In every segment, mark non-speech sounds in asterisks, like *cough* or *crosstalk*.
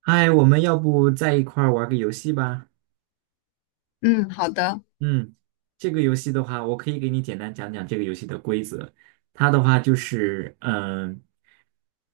嗨，我们要不在一块儿玩个游戏吧？嗯，好的。嗯，这个游戏的话，我可以给你简单讲讲这个游戏的规则。它的话就是，嗯、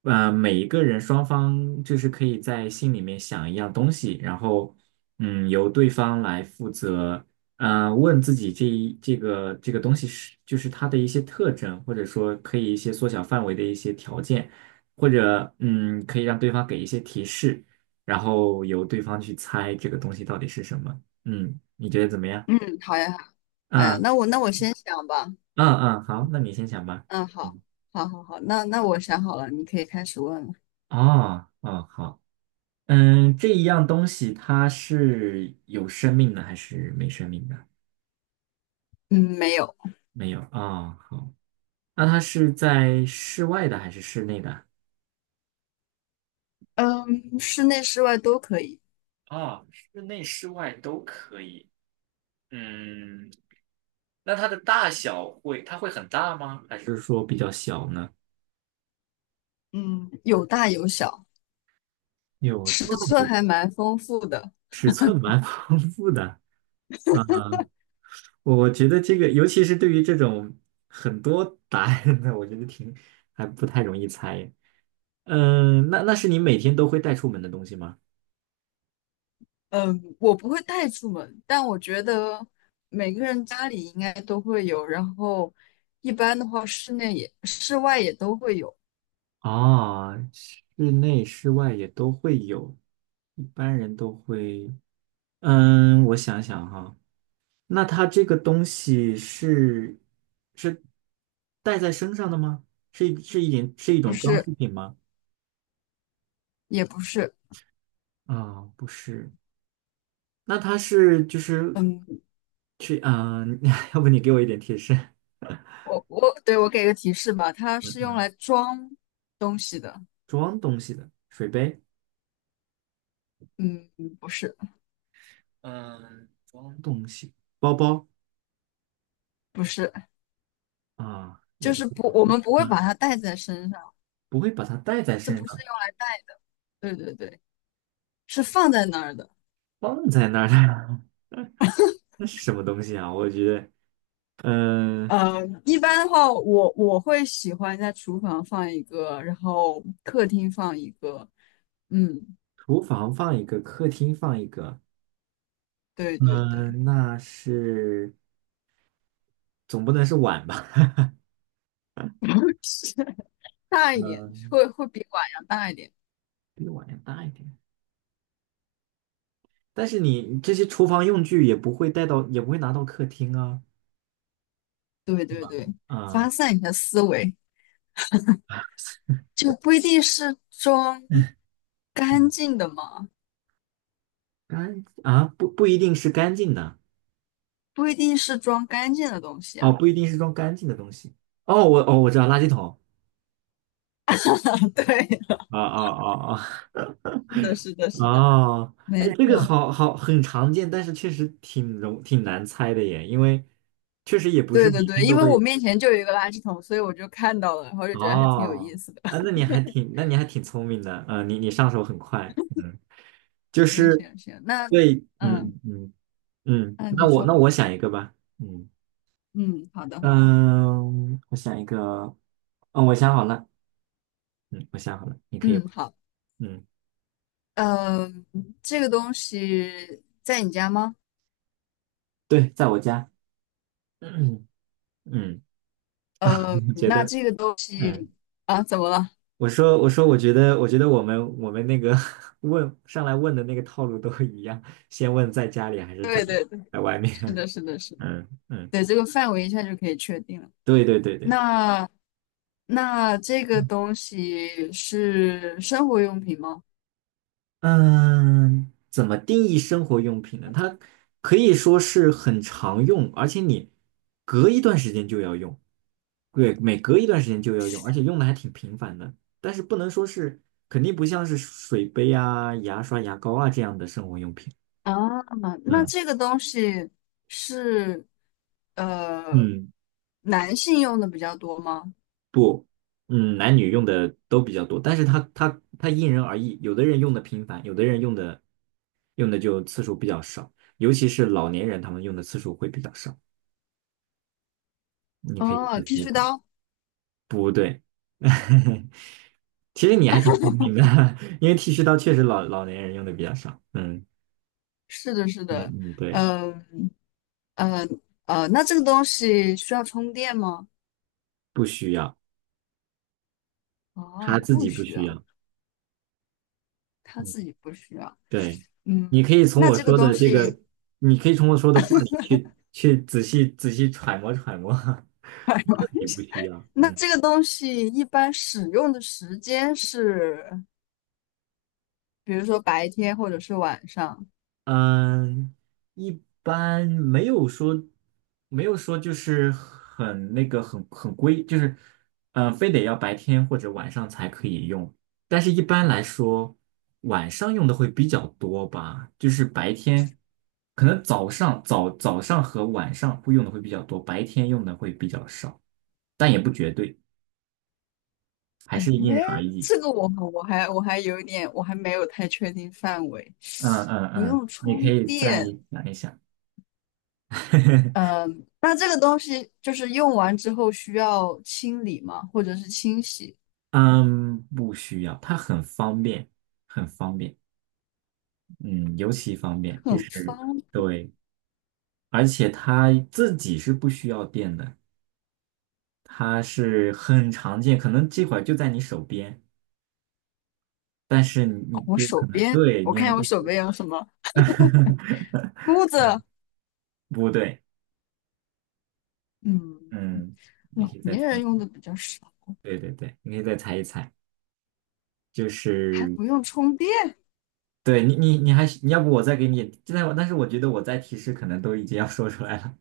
呃，每一个人双方就是可以在心里面想一样东西，然后，嗯，由对方来负责，问自己这个东西是就是它的一些特征，或者说可以一些缩小范围的一些条件，或者嗯，可以让对方给一些提示，然后由对方去猜这个东西到底是什么。嗯，你觉得怎么样？嗯，好呀，好呀，嗯那我先想吧。嗯，好，那你先想吧。嗯，好，嗯，好，好，好，那那我想好了，你可以开始问了。哦，好，嗯，这一样东西它是有生命的还是没生命的？嗯，没有。没有。哦，好，那它是在室外的还是室内的？嗯，室内室外都可以。哦，室内室外都可以。嗯，那它的大小会，它会很大吗？还是就是说比较小呢？嗯，有大有小，有大尺寸有还蛮丰富的。丰富的。啊。我觉得这个，尤其是对于这种很多答案的，我觉得挺还不太容易猜。嗯，那那是你每天都会带出门的东西吗？嗯，我不会带出门，但我觉得每个人家里应该都会有，然后一般的话室内也室外也都会有。哦，室内室外也都会有，一般人都会。嗯，我想想哈，那它这个东西是带在身上的吗？是一是一点是一不种装是饰品吗？也不是。啊，不是。那他是就是嗯，去啊？*laughs* 要不你给我一点提示？我给个提示吧，它嗯是用嗯来装东西的。装东西的水杯，嗯，不是嗯，装东西，包包不是，啊，也就不是会，不，我们不会把嗯，它带在身上，不会把它带在这身不是上，用来带。对对对，是放在那儿的。放在那儿的，*laughs* 那是什么东西啊？我觉得，嗯、呃，一般的话，我会喜欢在厨房放一个，然后客厅放一个。嗯，厨房放一个，客厅放一个，对对对。嗯、那是总不能是碗吧？*laughs* 是大一点，嗯、会比碗要大一点。比碗要大一点。但是你这些厨房用具也不会带到，也不会拿到客厅啊，对对对，发啊、散一下思维，就不一定是装干嗯，净的嘛。干啊，不一定是干净的不一定是装干净的东西哦，啊。不一定是装干净的东西。哦，我知道垃圾桶。*laughs* 对，啊啊啊啊 是的，是的，*laughs* 是的。哦，哎，没这个错，好很常见，但是确实挺难猜的耶，因为确实也不是对每对对，天因都为我会。面前就有一个垃圾桶，所以我就看到了，然后就觉得还挺有意哦，思的。啊，那 *laughs* 你还挺那你还挺聪明的，嗯、你你上手很快，嗯，就行是行行，那对，嗯嗯嗯嗯，那那你我说，那我想一个吧，嗯嗯，好的好的，嗯，我想一个，嗯，我想好了，嗯，我想好了，你可以问嗯好。嗯，呃，这个东西在你家吗？对，在我家，*clears throat* 嗯，呃，你觉那得，这个东嗯，西啊，怎么了？我觉得，我们那个 *laughs* 问上来问的那个套路都一样，先问在家里还是在对对对，在外是面，的是的是 *laughs* 的，嗯嗯，对，这个范围一下就可以确定了。对。那那这个东西是生活用品吗？嗯，怎么定义生活用品呢？它可以说是很常用，而且你隔一段时间就要用，对，每隔一段时间就要用，而且用的还挺频繁的。但是不能说是，肯定不像是水杯啊、牙刷、牙膏啊这样的生活用品。啊，那嗯这个东西是呃嗯，男性用的比较多吗？不，嗯，男女用的都比较多，但是它因人而异，有的人用的频繁，有的人用的用的就次数比较少，尤其是老年人，他们用的次数会比较少。你可以哦，自剃己须的，刀。不对，*laughs* 其实你还挺聪明的，*laughs* 因为剃须刀确实老年人用的比较少。嗯是的，是嗯的。嗯，对，嗯那这个东西需要充电吗？不需要，他哦，自不己不需需要，要。他嗯，自己不需要。对，你嗯，可以从那我这个说东的这西，个，你可以从我说的话里去仔细揣摩揣摩，*laughs* 他自 *laughs* 己不需要。那嗯。这个东西一般使用的时间是比如说白天或者是晚上。嗯，一般没有说，没有说就是很那个很很规，就是非得要白天或者晚上才可以用。但是一般来说，晚上用的会比较多吧，就是白天可能早上和晚上会用的会比较多，白天用的会比较少，但也不绝对，还是哎，因人而异。这个我还有一点，我还没有太确定范围。嗯嗯不嗯，用你可充以再电。想一想。*laughs* 嗯，那这个东西就是用完之后需要清理吗？或者是清洗？嗯，不需要，它很方便，很方便，嗯，尤其方便，就很是方便。对，而且它自己是不需要电的，它是很常见，可能这会儿就在你手边，但是你我就手可能边，对，你我看，看我手边有什么 *laughs* 梳子。不对，嗯，嗯，你老可以再年猜，人用的比较少，对对对，你可以再猜一猜，就还是不用充电。对你还是你要不我再给你，现在我但是我觉得我在提示可能都已经要说出来了，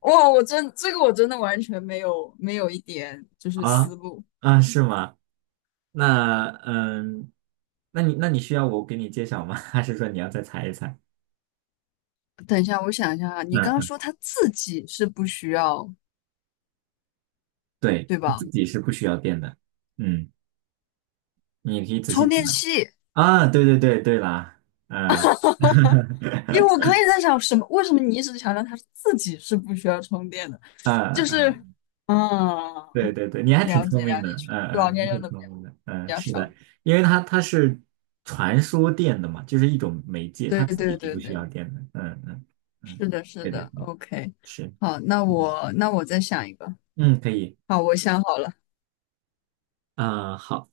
哇，我真的完全没有一点就是啊思路。啊，是吗？那嗯，那你需要我给你揭晓吗？*laughs* 还是说你要再猜一猜？等一下，我想一下啊，你刚刚嗯，说他自己是不需要，对，对吧？自己是不需要电的。嗯，你可以仔细充电讲器。啊。对对对对啦，嗯，*laughs* 因为我嗯可以在想什么，为什么你一直强调他自己是不需要充电的？就嗯，是。嗯嗯，对对对，你还挺了聪解明了的，解，确实嗯老嗯，你年用挺的聪明的，比嗯，较是少。的，因为它是传输电的嘛，就是一种媒介，对它自己对是对不需对，要电的。嗯嗯嗯，是的，是对对的对，，OK。是，好，那嗯我那我再想一个。嗯，可以。好，我想好了。啊，好，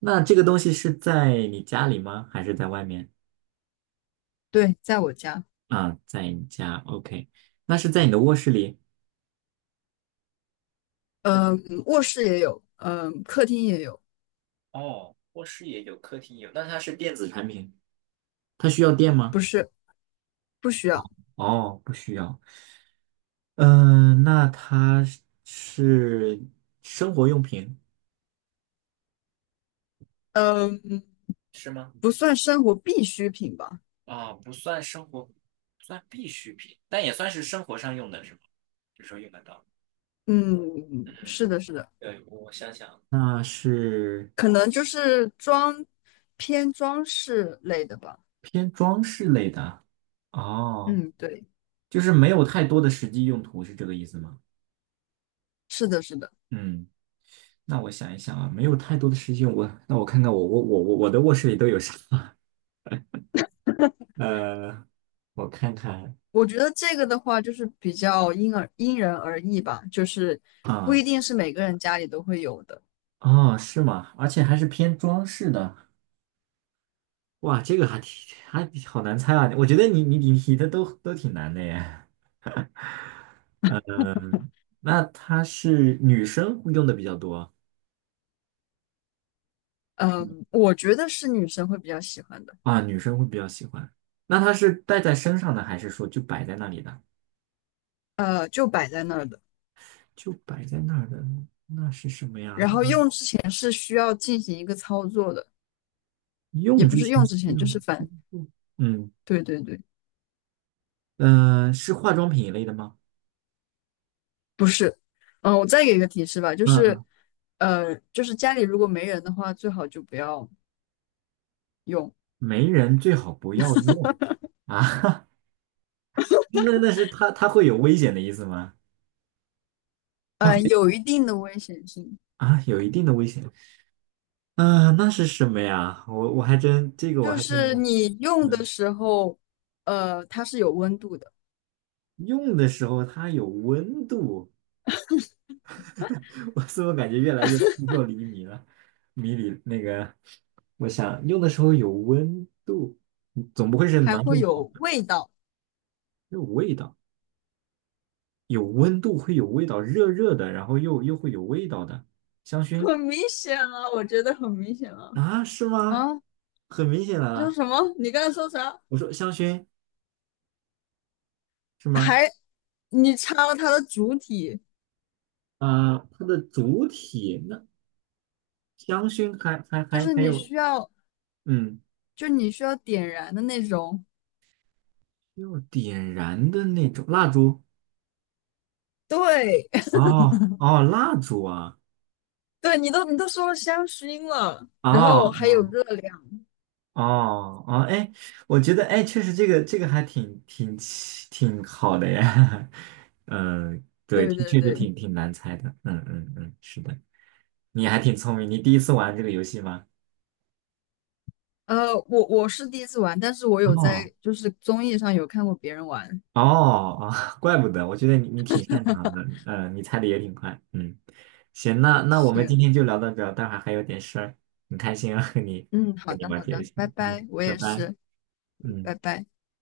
那这个东西是在你家里吗？还是在外面？对，在我家。啊，在你家，OK，那是在你的卧室里。是嗯，卧室也有，嗯，客厅也有。哦，卧室也有，客厅也有，那它是电子产品，它需要电吗？不是，不需要。哦，不需要。嗯、那它是生活用品。嗯，是吗？不算生活必需品吧。啊，不算生活，算必需品，但也算是生活上用的，是吗？有时候用得到。嗯，是嗯，的，是的。对，我想想，那是可能就是装偏装饰类的吧。偏装饰类的哦，嗯，对，就是没有太多的实际用途，是这个意思吗？是的，是的。嗯，那我想一想啊，没有太多的实际用，我那我看看我的卧室里都有啥？*laughs* 呃，我看看我觉得这个的话，就是比较因人而异吧，就是不一啊，定是每个人家里都会有的。哦，是吗？而且还是偏装饰的，哇，这个还挺还好难猜啊！我觉得你的都都挺难的耶。嗯，那它是女生会用的比较多嗯，我觉得是女生会比较喜欢的。啊，女生会比较喜欢。那它是戴在身上的，还是说就摆在那里的？呃，就摆在那儿的。就摆在那儿的，那是什么然呀？后用之前是需要进行一个操作的。也用不之是前用需之前，要，就是反，嗯对对对。嗯、是化妆品一类的吗？不是。嗯，我再给一个提示吧，就嗯是，嗯，呃，就是家里如果没人的话，最好就不要用。没人最好不要用啊。*laughs* 那那是它会有危险的意思吗？它呃，会有一定的危险性，啊，有一定的危险啊、那是什么呀？我还真这个我就还真没是你用的嗯，时候，呃，它是有温度的，用的时候它有温度，*laughs* 我怎么感觉越来越扑朔迷离了？迷离那个，我想用的时候有温度，总不会是还暖手会宝。有味道。有味道，有温度会有味道，热热的，然后又会有味道的香 *laughs* 薰很明显啊，我觉得很明显啊。啊？是吗？啊，很明显的，你说啊，什么？你刚才说啥？我说香薰是吗？你插了它的主体，啊、它的主体那香薰还还就还是还你有需要，嗯，你需要点燃的那种。要点燃的那种蜡烛对。哦，蜡烛啊 *laughs* 对，你都说了香薰了，然后还哦有热量。哦，哎，我觉得哎，确实这个还挺好的呀，*laughs* 嗯，对，对挺对确实对。挺挺难猜的，嗯嗯嗯，是的，你还挺聪明，你第一次玩这个游戏吗？呃，我是第一次玩，但是我有哦在就是综艺上有看过别人玩。哦哦，*laughs* 怪不得，我觉得你你挺擅长的，呃，你猜的也挺快，嗯，行，那我们今行。天就聊到这儿，待会儿还有点事儿，很开心啊，嗯，好跟你的玩好这个游的，戏，拜嗯，拜，我拜也拜，是，拜嗯。拜。